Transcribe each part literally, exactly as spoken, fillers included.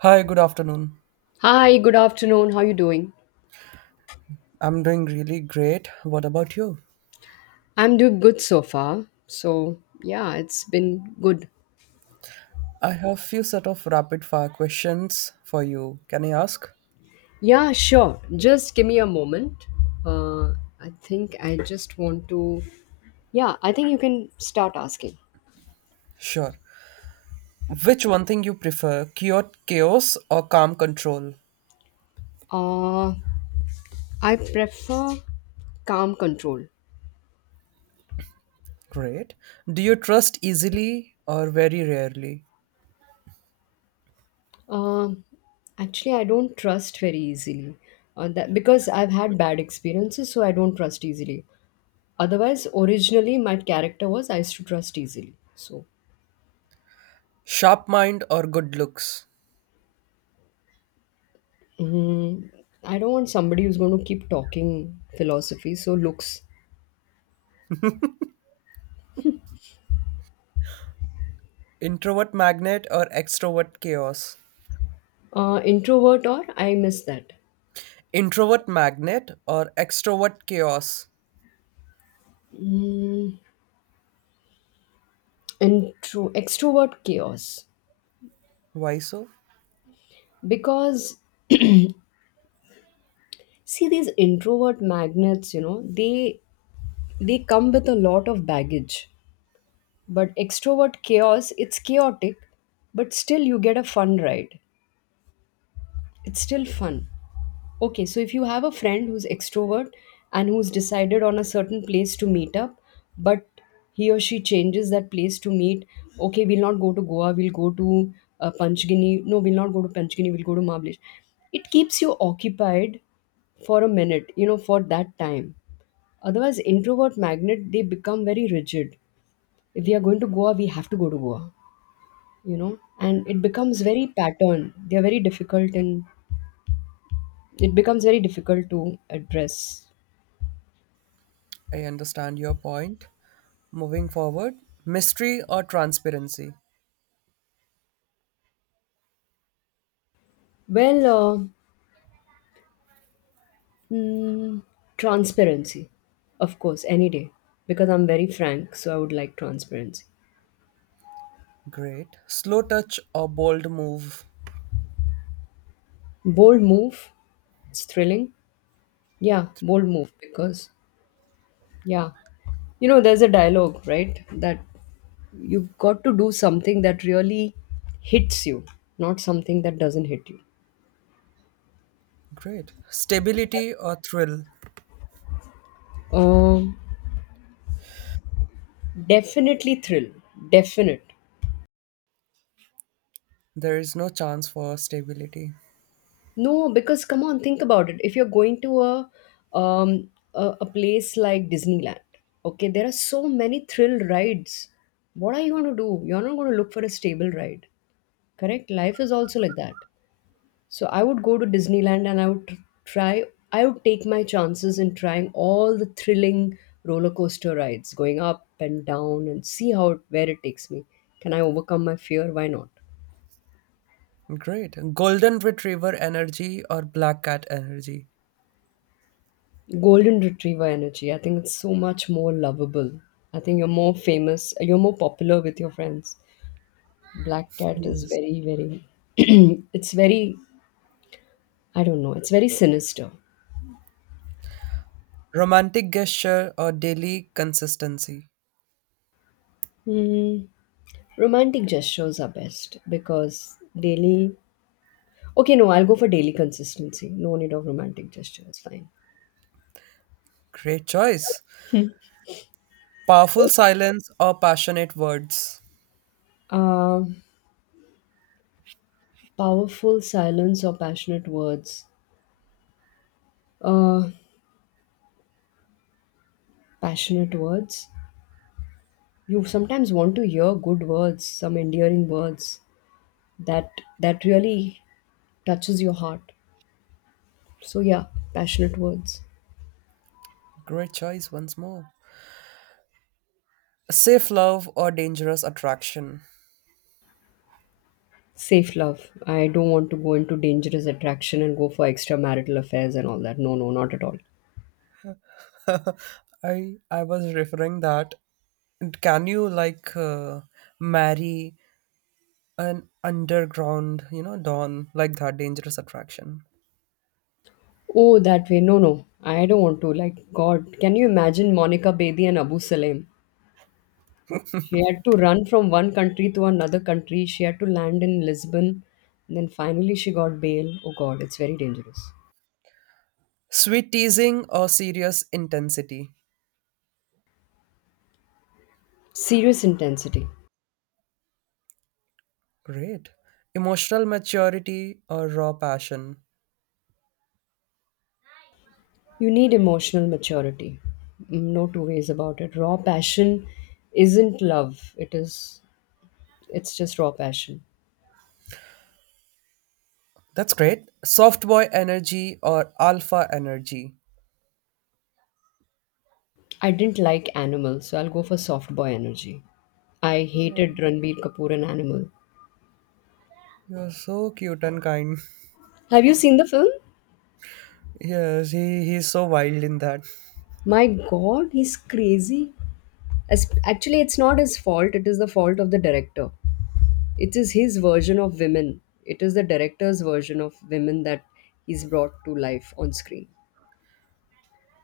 Hi, good afternoon. Hi, good afternoon. How you doing? I'm doing really great. What about you? I'm doing good so far. So, yeah, it's been good. I have few set of rapid fire questions for you. Can I ask? Yeah, sure. Just give me a moment. Uh, I think I just want to. Yeah, I think you can start asking. Sure. Which one thing you prefer, cure chaos or calm control? Uh, I prefer calm control. Great. Do you trust easily or very rarely? Um, Actually, I don't trust very easily. Uh, that, because I've had bad experiences, so I don't trust easily. Otherwise, originally my character was I used to trust easily. So Sharp mind or good looks? Mm, I don't want somebody who's going to keep talking philosophy. So looks, Introvert magnet or extrovert chaos? uh, introvert or I miss that. Introvert magnet or extrovert chaos? Mm, intro Extrovert chaos, Why so? because see these introvert magnets, you know, they they come with a lot of baggage. But extrovert chaos, it's chaotic, but still you get a fun ride. It's still fun. Okay, so if you have a friend who's extrovert and who's decided on a certain place to meet up, but he or she changes that place to meet, okay, we'll not go to Goa, we'll go to uh, Panchgini. No, we'll not go to Panchgini, we'll go to Mahabaleshwar. It keeps you occupied for a minute, you know, for that time. Otherwise, introvert magnet, they become very rigid. If we are going to Goa, we have to go to Goa, you know, and it becomes very pattern. They're very difficult and it becomes very difficult to address. I understand your point. Moving forward, mystery or transparency? Well, uh, mm, Transparency, of course, any day, because I'm very frank, so I would like transparency. Great. Slow touch or bold move? Bold move, it's thrilling. Yeah, bold move, because, yeah. You know, there's a dialogue, right? That you've got to do something that really hits you, not something that doesn't hit you. Great. Stability or thrill? Um, Definitely thrill, definite. There is no chance for stability. No, because come on, think about it. If you're going to a um a, a place like Disneyland, okay, there are so many thrill rides. What are you going to do? You're not going to look for a stable ride, correct? Life is also like that. So I would go to Disneyland and I would tr- try. I would take my chances in trying all the thrilling roller coaster rides, going up and down, and see how where it takes me. Can I overcome my fear? Why not? Great. Golden retriever energy or black cat energy? Golden retriever energy. I think it's so much more lovable. I think you're more famous, you're more popular with your friends. Black cat is Yes. very, very, it's very, I don't know, it's very sinister. Romantic gesture or daily consistency? Mm, Romantic gestures are best because daily, okay, no, I'll go for daily consistency. No need of romantic gesture, it's fine. Great choice. Powerful silence or passionate words? Uh, Powerful silence or passionate words. Uh, Passionate words. You sometimes want to hear good words, some endearing words that that really touches your heart, so yeah, passionate words. Great choice once more. Safe love or dangerous attraction? Safe love, I don't want to go into dangerous attraction and go for extramarital affairs and all that. No, no, not at all. I I was referring that. And can you like uh, marry an underground, you know, don like that dangerous attraction? Oh, that way, no, no, I don't want to. Like, God, can you imagine Monica Bedi and Abu Salem? She had to run from one country to another country. She had to land in Lisbon and then finally she got bail. Oh God, it's very dangerous. Sweet teasing or serious intensity? Serious intensity. Great. Emotional maturity or raw passion? You need emotional maturity. Mm, No two ways about it. Raw passion isn't love. It is it's just raw passion. That's great. Soft boy energy or alpha energy? I didn't like Animal, so I'll go for soft boy energy. I Oh, hated Ranbir Kapoor in Animal. you're so cute and kind. Have you seen the film? Yes, he he's so wild in that. My God, he's crazy. As, actually, it's not his fault. It is the fault of the director. It is his version of women. It is the director's version of women that he's brought to life on screen.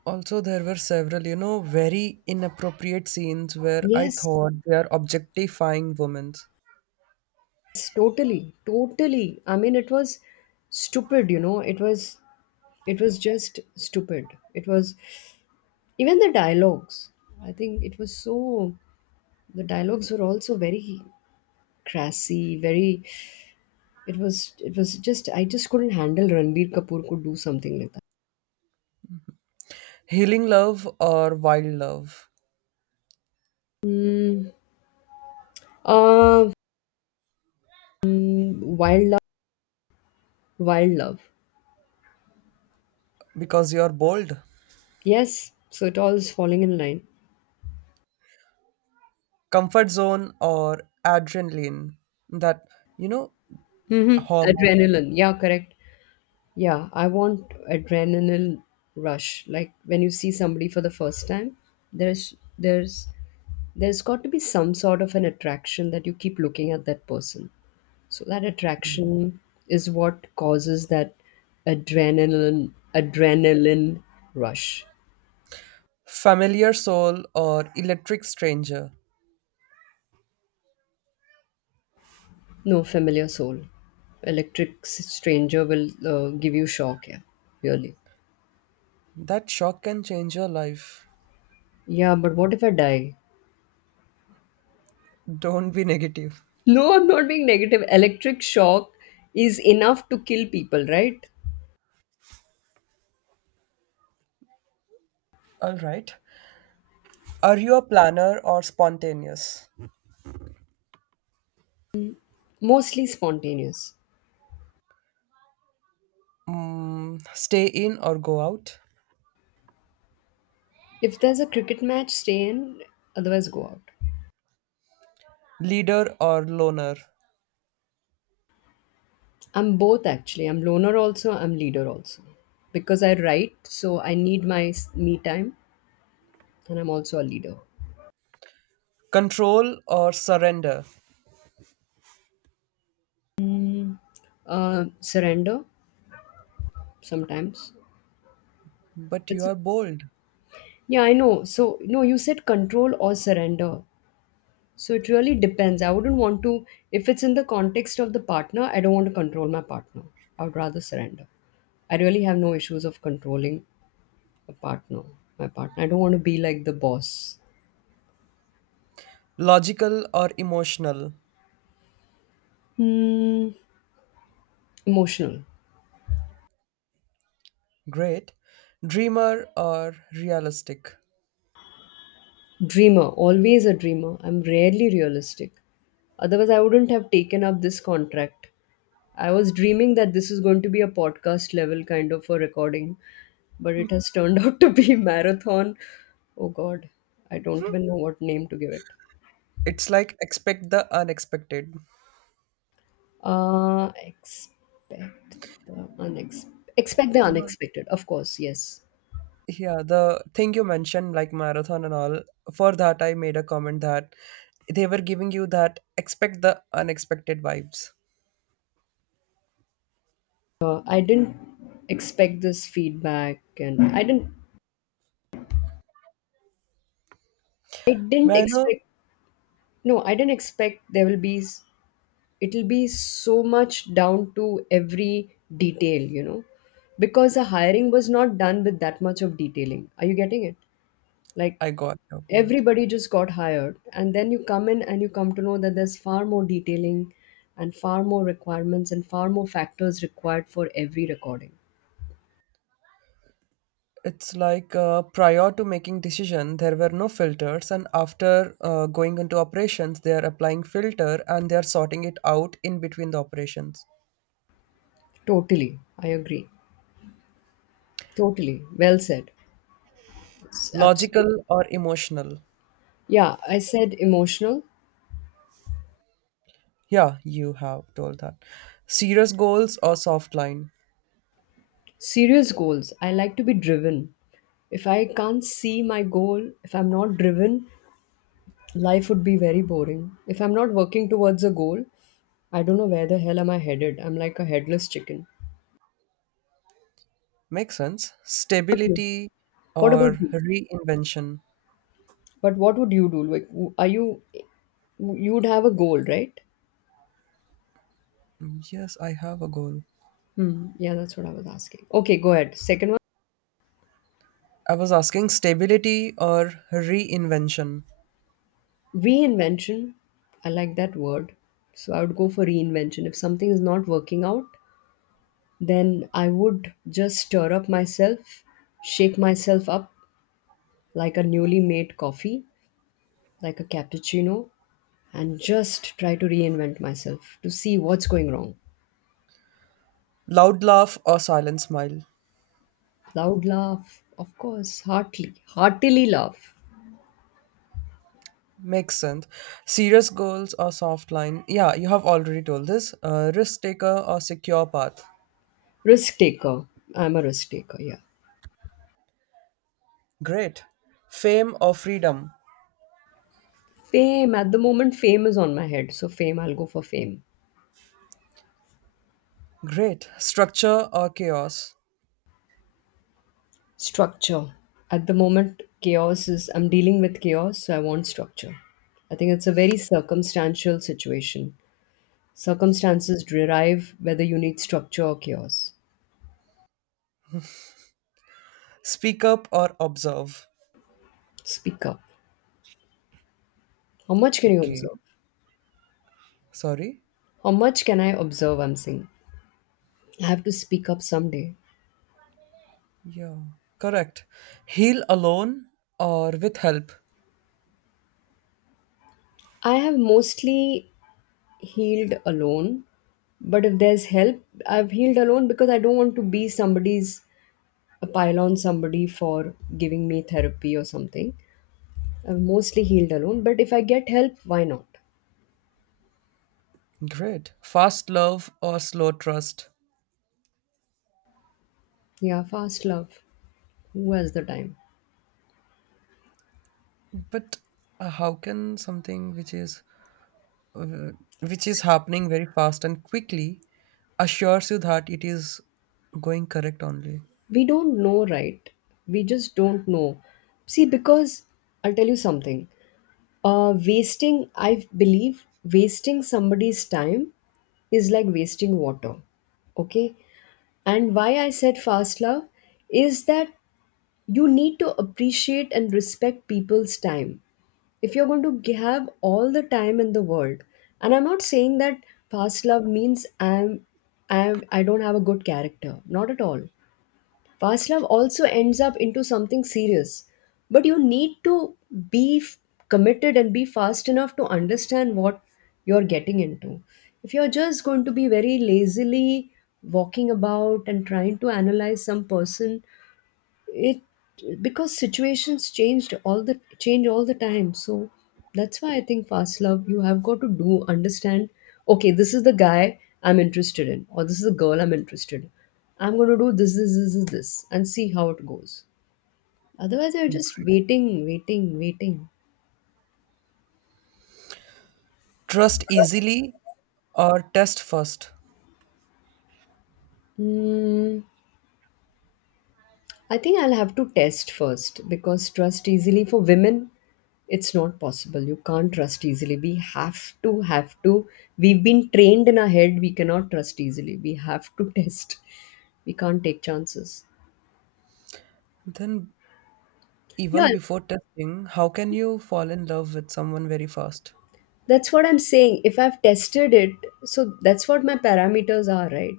Also, there were several, you know, very inappropriate scenes where I Yes, thought they are objectifying women. yes, totally, totally. I mean, it was stupid, you know. It was it was just stupid. It was even the dialogues. I think it was so the dialogues were also very crassy, very, it was it was just, I just couldn't handle Ranbir Kapoor could do something like that. Healing love or wild love? Mm, uh, mm, Wild love, wild love. Because you're bold. Yes, so it all is falling in line. Comfort zone or adrenaline? That, you know, hmm hormone. Adrenaline. Yeah, correct. Yeah, I want adrenaline rush. Like when you see somebody for the first time, there's there's there's got to be some sort of an attraction that you keep looking at that person. So that attraction is what causes that adrenaline adrenaline rush. Familiar soul or electric stranger? No, familiar soul. Electric s- stranger will uh, give you shock, yeah. Really. That shock can change your life. Yeah, but what if I die? Don't be negative. No, I'm not being negative. Electric shock is enough to kill people, right? All right. Are you a planner or spontaneous? Mostly spontaneous. Mm, stay in or go out? If there's a cricket match, stay in, otherwise go out. Leader or loner? I'm both actually. I'm loner also, I'm leader also. Because I write, so I need my s- me time, and I'm also a leader. Control or surrender? Uh, surrender sometimes. But you It's a, are bold. yeah, I know. So no, you said control or surrender. So it really depends. I wouldn't want to, if it's in the context of the partner, I don't want to control my partner. I would rather surrender. I really have no issues of controlling a partner. My partner. I don't want to be like the boss. Logical or emotional? Hmm. Emotional. Great. Dreamer or realistic? Dreamer. Always a dreamer. I'm rarely realistic. Otherwise, I wouldn't have taken up this contract. I was dreaming that this is going to be a podcast level kind of a recording, but it has turned out to be marathon. Oh God, I don't even know what name to give it. It's like expect the unexpected. Uh, expect the unex- Expect the unexpected. Of course, yes. Yeah, the thing you mentioned, like marathon and all, for that I made a comment that they were giving you that expect the unexpected vibes. uh, I didn't expect this feedback, and I didn't, I didn't May I know? expect. No, I didn't expect there will be. s- It'll be so much down to every detail, you know, because the hiring was not done with that much of detailing. Are you getting it? Like I got your point. everybody just got hired, and then you come in and you come to know that there's far more detailing, and far more requirements, and far more factors required for every recording. It's like uh, prior to making decision, there were no filters, and after uh, going into operations, they are applying filter and they are sorting it out in between the operations. Totally, I agree. Totally, well said. It's absolutely. Logical or emotional? Yeah, I said emotional. Yeah, you have told that. Serious goals or soft line? Serious goals. I like to be driven. If I can't see my goal, if I'm not driven, life would be very boring. If I'm not working towards a goal, I don't know where the hell am I headed. I'm like a headless chicken. Makes sense. Stability What about or you? reinvention? But what would you do? Like, w- are you, you would have a goal, right? Mm, yes, I have a goal. Hmm. Yeah, that's what I was asking. Okay, go ahead. Second one, I was asking stability or reinvention. reinvention. I like that word. So I would go for reinvention. If something is not working out, then I would just stir up myself, shake myself up like a newly made coffee, like a cappuccino, and just try to reinvent myself to see what's going wrong. Loud laugh or silent smile? Loud laugh, of course, heartily, heartily laugh. Makes sense. Serious goals or soft line? Yeah, you have already told this. Uh, risk taker or secure path? Risk taker. I'm a risk taker, yeah. Great. Fame or freedom? Fame. At the moment, fame is on my head, so fame, I'll go for fame. Great. Structure or chaos? Structure. At the moment, chaos is, I'm dealing with chaos, so I want structure. I think it's a very circumstantial situation. Circumstances derive whether you need structure or chaos. Speak up or observe? Speak up. How much can you Okay. observe? Sorry? How much can I observe? I'm saying. I have to speak up someday. Yeah, correct. Heal alone or with help. I have mostly healed alone, but if there's help, I've healed alone because I don't want to be somebody's, a pile on somebody for giving me therapy or something. I've mostly healed alone, but if I get help, why not? Great. Fast love or slow trust. Yeah, fast love. Who has the time? But uh, how can something which is uh, which is happening very fast and quickly assures you that it is going correct only? We don't know, right? We just don't know. See, because I'll tell you something. Uh wasting, I believe, wasting somebody's time is like wasting water. Okay, and why I said fast love is that you need to appreciate and respect people's time. If you're going to g- have all the time in the world, and I'm not saying that fast love means i'm I'm, I don't have a good character, not at all. Past love also ends up into something serious, but you need to be f- committed and be fast enough to understand what you're getting into. If you're just going to be very lazily walking about and trying to analyze some person, it, because situations changed all the change all the time. So that's why I think fast love, you have got to do understand, okay, this is the guy I'm interested in, or this is the girl I'm interested in. I'm going to do this this this this, this and see how it goes. Otherwise, you're just waiting waiting waiting. Trust easily or test first. Hmm. I think I'll have to test first because trust easily for women, it's not possible. You can't trust easily. We have to, have to. We've been trained in our head, we cannot trust easily. We have to test. We can't take chances. Then Yeah, even before testing, how can you fall in love with someone very fast? that's what I'm saying. If I've tested it, so that's what my parameters are, right?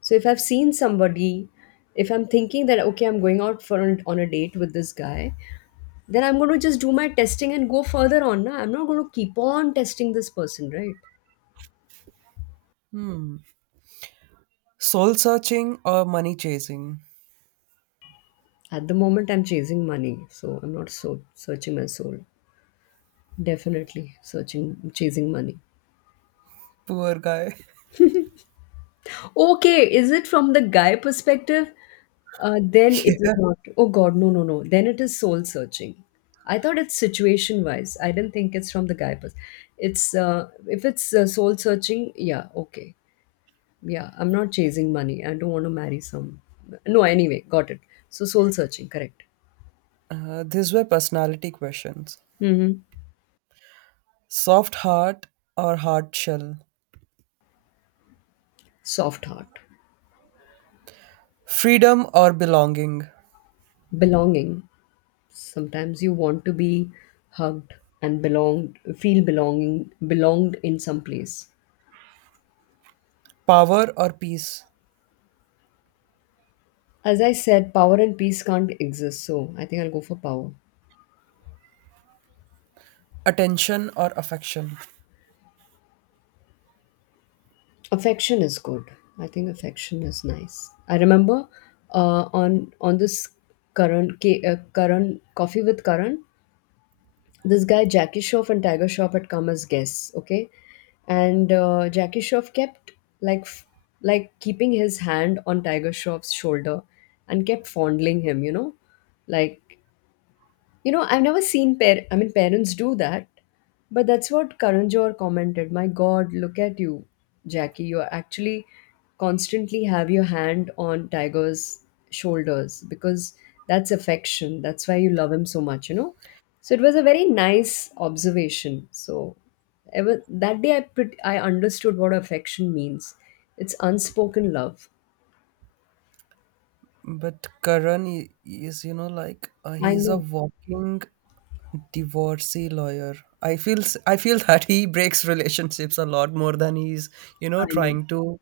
So if I've seen somebody, if I'm thinking that, okay, I'm going out for an, on a date with this guy, then I'm going to just do my testing and go further on. Na? I'm not going to keep on testing this person, right? Hmm. Soul searching or money chasing? At the moment, I'm chasing money, so I'm not so searching my soul. Definitely searching, chasing money. Poor guy. Okay, is it from the guy perspective? Uh, then it is Yeah. not. Oh God, no, no, no. Then it is soul searching. I thought it's situation wise. I didn't think it's from the guy. Pers- it's uh, if it's uh, soul searching, yeah, okay. Yeah, I'm not chasing money. I don't want to marry some. No, anyway, got it. So soul searching, correct. Uh, these were personality questions. Mm-hmm. Soft heart or hard shell? Soft heart. Freedom or belonging? Belonging. Sometimes you want to be hugged and belonged, feel belonging, belonged in some place. Power or peace? As I said, power and peace can't exist, so I think I'll go for power. Attention or affection? Affection is good. I think affection is nice. I remember uh, on on this current uh, Karan coffee with Karan, this guy Jackie Shroff and Tiger Shroff had come as guests, okay? And uh, Jackie Shroff kept like f- like keeping his hand on Tiger Shroff's shoulder and kept fondling him, you know, like you know, I've never seen par- I mean parents do that, but that's what Karan Johar commented. My God, look at you, Jackie. You actually constantly have your hand on Tiger's shoulders because that's affection. That's why you love him so much, you know. So it was a very nice observation. So ever that day I pret- I understood what affection means. It's unspoken love. But Karan i- is, you know, like uh, I he's a know. walking divorcee lawyer. I feel s- I feel that he breaks relationships a lot more than he's, you know, I know. trying to.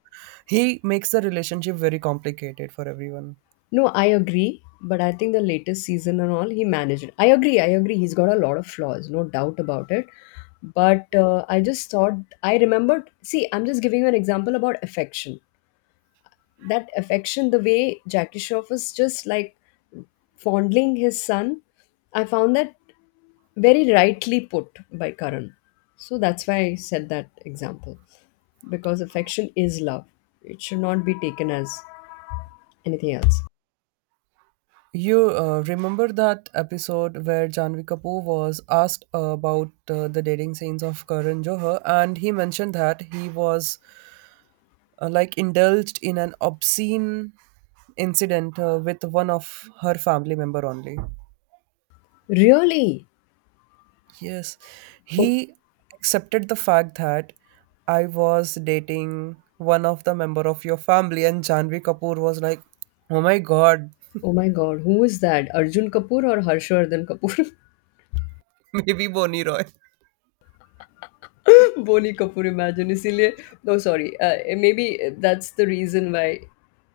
He makes the relationship very complicated for everyone. No, I agree, but I think the latest season and all, he managed. I agree, I agree. He's got a lot of flaws, no doubt about it. But uh, I just thought, I remembered. See, I'm just giving you an example about affection. That affection, the way Jackie Shroff was just like fondling his son, I found that very rightly put by Karan. So that's why I said that example. Because affection is love, it should not be taken as anything else. You uh, remember that episode where Janvi Kapoor was asked about uh, the dating scenes of Karan Johar, and he mentioned that he was uh, like indulged in an obscene incident uh, with one of her family member only. Really? Yes, he accepted the fact that I was dating one of the member of your family, and Janvi Kapoor was like, "Oh my God, Oh my god, who is that? Arjun Kapoor or Harshvardhan Kapoor? maybe Boni Roy." Boni Kapoor, imagine. इसीलिए no, sorry. Uh, maybe that's the reason why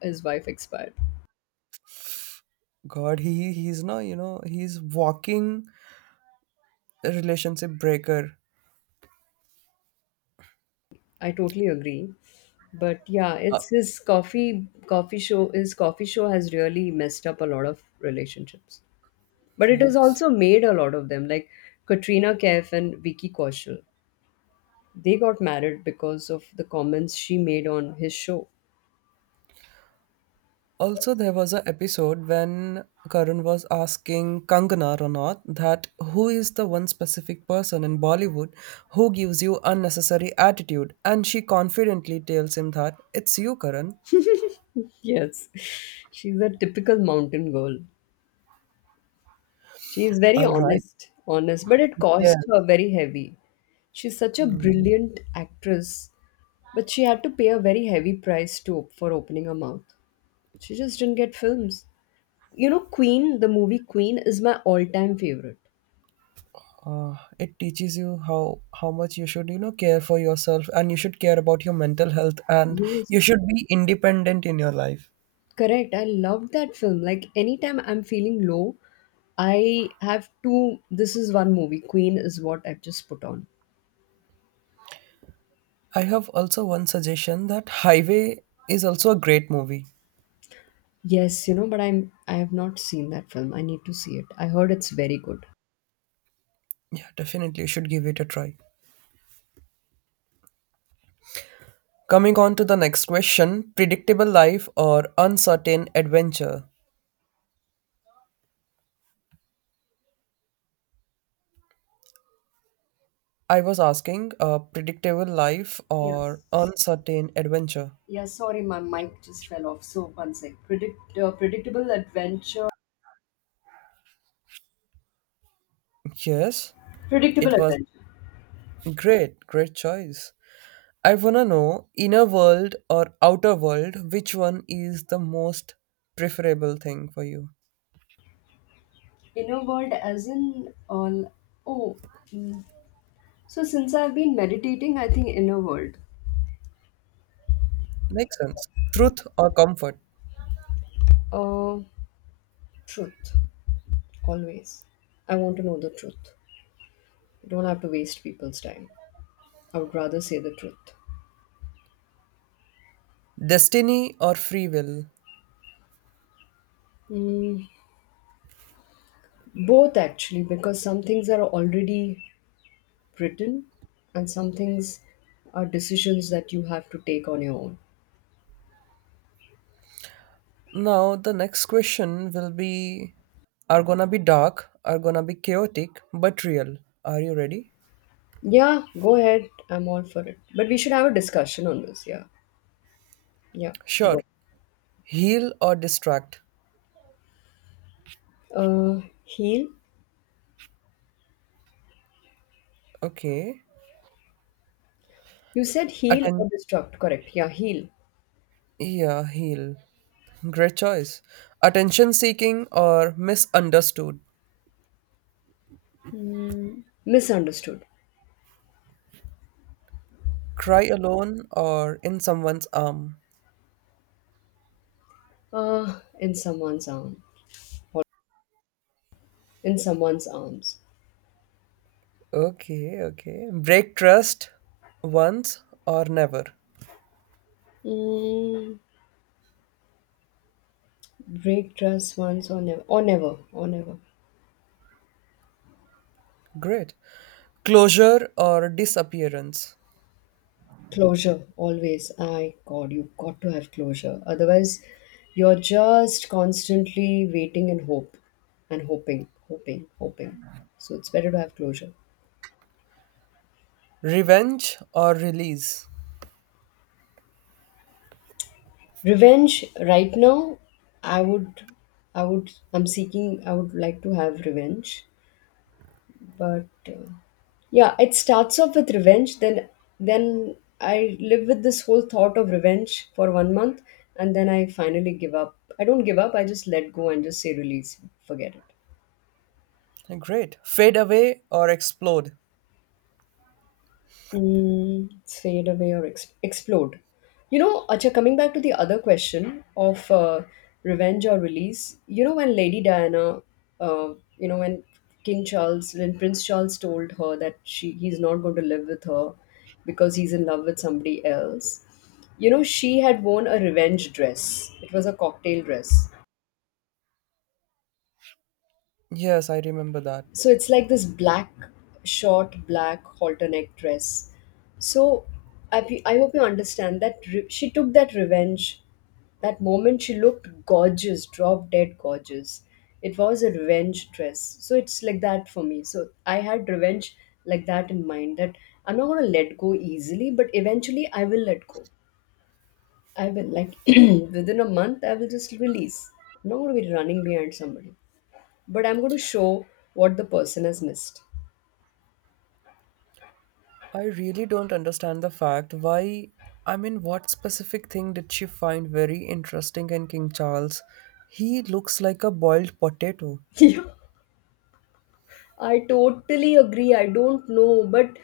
his wife expired. God, he he's no, you know, he's walking relationship breaker. I totally agree. But yeah, Uh, it's his coffee coffee show. His coffee show has really messed up a lot of relationships. But it has yes. also made a lot of them, like Katrina Kaif and Vicky Kaushal. They got married because of the comments she made on his show. Also, there was an episode when Karan was asking Kangana Ranaut that who is the one specific person in Bollywood who gives you unnecessary attitude, and she confidently tells him that it's you, Karan. Yes, she's a typical mountain girl. She's very All right. honest, honest, but it Yes. cost her very heavy. She's such a Hmm. brilliant actress, but she had to pay a very heavy price to op- for opening her mouth. She just didn't get films. You know, Queen, the movie Queen is my all-time favorite. Uh, it teaches you how how much you should, you know, care for yourself, and you should care about your mental health and Yes, you should be independent in your life. correct. I loved that film. Like anytime I'm feeling low, I have two. This is one movie. Queen is what I've just put on. I have also one suggestion that Highway is also a great movie. Yes, you know, but I'm I have not seen that film. I need to see it. I heard it's very good. Yeah, definitely, you should give it a try. Coming on to the next question, predictable life or uncertain adventure? I was asking uh, predictable life or Yes. uncertain adventure. Yeah, sorry, my mic just fell off. So one sec. Predict uh, predictable adventure. Yes, Predictable it was adventure. great, great choice. I wanna know inner world or outer world, which one is the most preferable thing for you? Inner world, as in all. Oh, mm. So since I've been meditating, I think inner world. Makes sense. Truth or comfort? Uh, truth. Always. I want to know the truth. I don't have to waste people's time. I would rather say the truth. Destiny or free will? Mm, both actually, because some things are already written, and some things are decisions that you have to take on your own. Now, the next question will be, are gonna be dark, are gonna be chaotic, but real. Are you ready? Yeah, go ahead. I'm all for it. But we should have a discussion on this. Yeah. Yeah. Sure. Go. Heal or distract? Uh, heal. Okay. You said heal Atten- or destruct. Correct. Yeah, heal. yeah, heal. Great choice. Attention seeking or misunderstood? Misunderstood. Cry alone or in someone's arm? Uh, in someone's arm. Or in someone's arms. Okay, okay. Break trust once or never? Mm, break trust once or never. Or never. Or never. Great. Closure or disappearance? Closure. Always. I God, you got to have closure. Otherwise, you're just constantly waiting and hope and hoping, hoping, hoping. So it's better to have closure. Revenge or release? Revenge right now, I would, I would, I'm seeking, I would like to have revenge, but uh, yeah, it starts off with revenge. Then, then I live with this whole thought of revenge for one month, and then I finally give up. I don't give up. I just let go and just say release, forget it. Great. Fade away or explode? Mm, fade away or ex- explode. You know, Acha, coming back to the other question of uh, revenge or release, you know, when Lady Diana, uh, you know, when King Charles, when Prince Charles told her that she he's not going to live with her because he's in love with somebody else, you know, she had worn a revenge dress. It was a cocktail dress. Yes, I remember that. So it's like this black short black halter neck dress. So i, pe- I hope you understand that re- she took that revenge. That moment she looked gorgeous, drop dead gorgeous. It was a revenge dress. So it's like that for me. So I had revenge like that in mind, that I'm not going to let go easily, but eventually I will let go. I will like within a month I will just release. I'm not going to be running behind somebody, but I'm going to show what the person has missed. I really don't understand the fact why. I mean, what specific thing did she find very interesting in King Charles? He looks like a boiled potato. Yeah, I totally agree. I don't know, but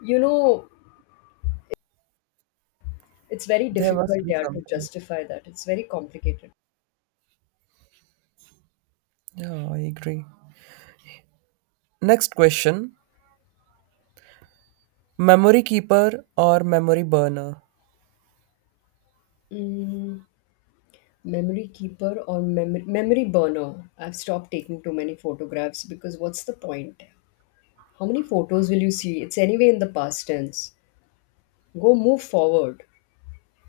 you know, it's very There must difficult be yeah, to something. justify that. It's very complicated. Yeah, I agree. Next question. Memory keeper or memory burner? Mm, memory keeper or memory memory burner. I've stopped taking too many photographs because what's the point? How many photos will you see? It's anyway in the past tense. Go move forward.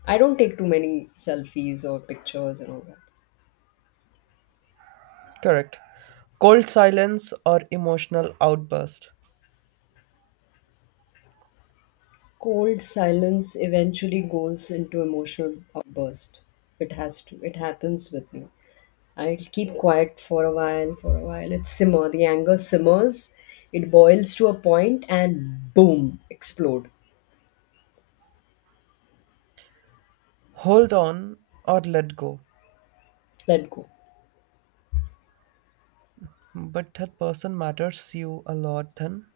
I don't take too many selfies or pictures and all that. Correct. Cold silence or emotional outburst? Cold silence eventually goes into emotional outburst. It has to. It happens with me. I'll keep quiet for a while, for a while. It simmer. The anger simmers, it boils to a point, and boom, explode. Hold on or let go? Let go. But that person matters you a lot then.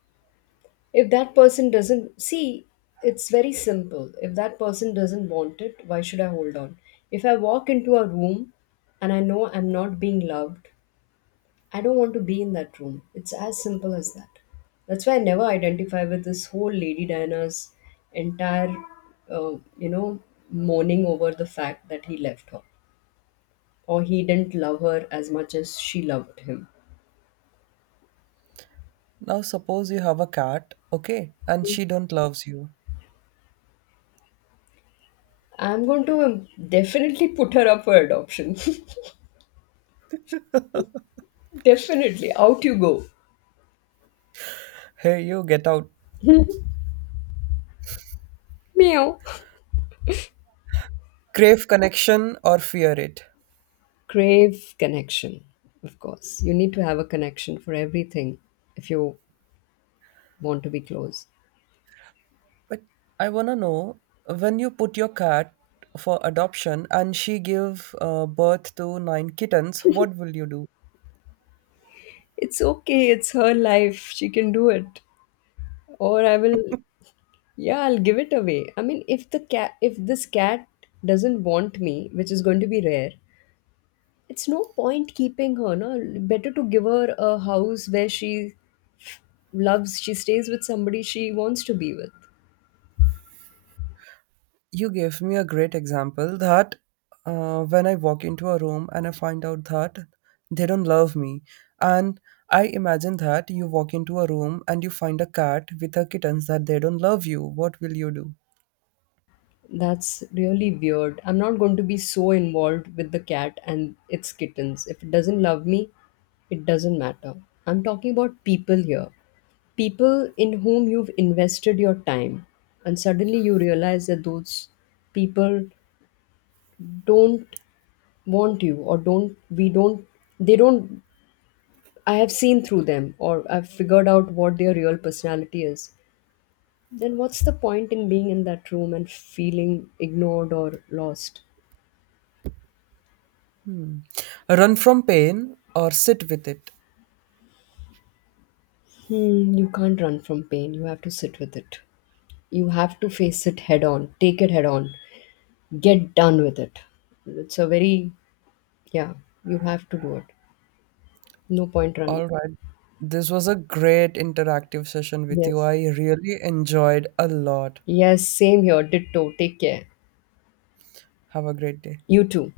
If that person doesn't see, it's very simple. If that person doesn't want it, why should I hold on? If I walk into a room and I know I'm not being loved, I don't want to be in that room. It's as simple as that. That's why I never identify with this whole Lady Diana's entire, uh, you know, mourning over the fact that he left her or he didn't love her as much as she loved him. Now suppose you have a cat, okay, and she don't loves you. I'm going to um, definitely put her up for adoption. Definitely. Out you go. Here you get out. Meow. Crave connection or fear it. Crave connection, of course. You need to have a connection for everything if you want to be close. But I wanna know, when you put your cat for adoption and she give uh, birth to nine kittens, what will you do? It's okay, it's her life. She can do it. or I will, yeah, I'll give it away. I mean, if the cat, if this cat doesn't want me, which is going to be rare, it's no point keeping her. No, better to give her a house where she loves, she stays with somebody she wants to be with. You gave me a great example that uh, when I walk into a room and I find out that they don't love me. And I imagine that you walk into a room and you find a cat with her kittens that they don't love you. What will you do? That's really weird. I'm not going to be so involved with the cat and its kittens. If it doesn't love me, it doesn't matter. I'm talking about people here. People in whom you've invested your time and suddenly you realize that those people don't want you or don't we don't they don't. I have seen through them, or I've figured out what their real personality is. Then what's the point in being in that room and feeling ignored or lost? Hmm. Run from pain or sit with it. Hmm, you can't run from pain. You have to sit with it. You have to face it head on, take it head on, get done with it. It's a very yeah, you have to do it. No point running. All right. This was a great interactive session with you. Yes. I really enjoyed a lot. Yes, same here. Ditto. Take care. Have a great day. You too.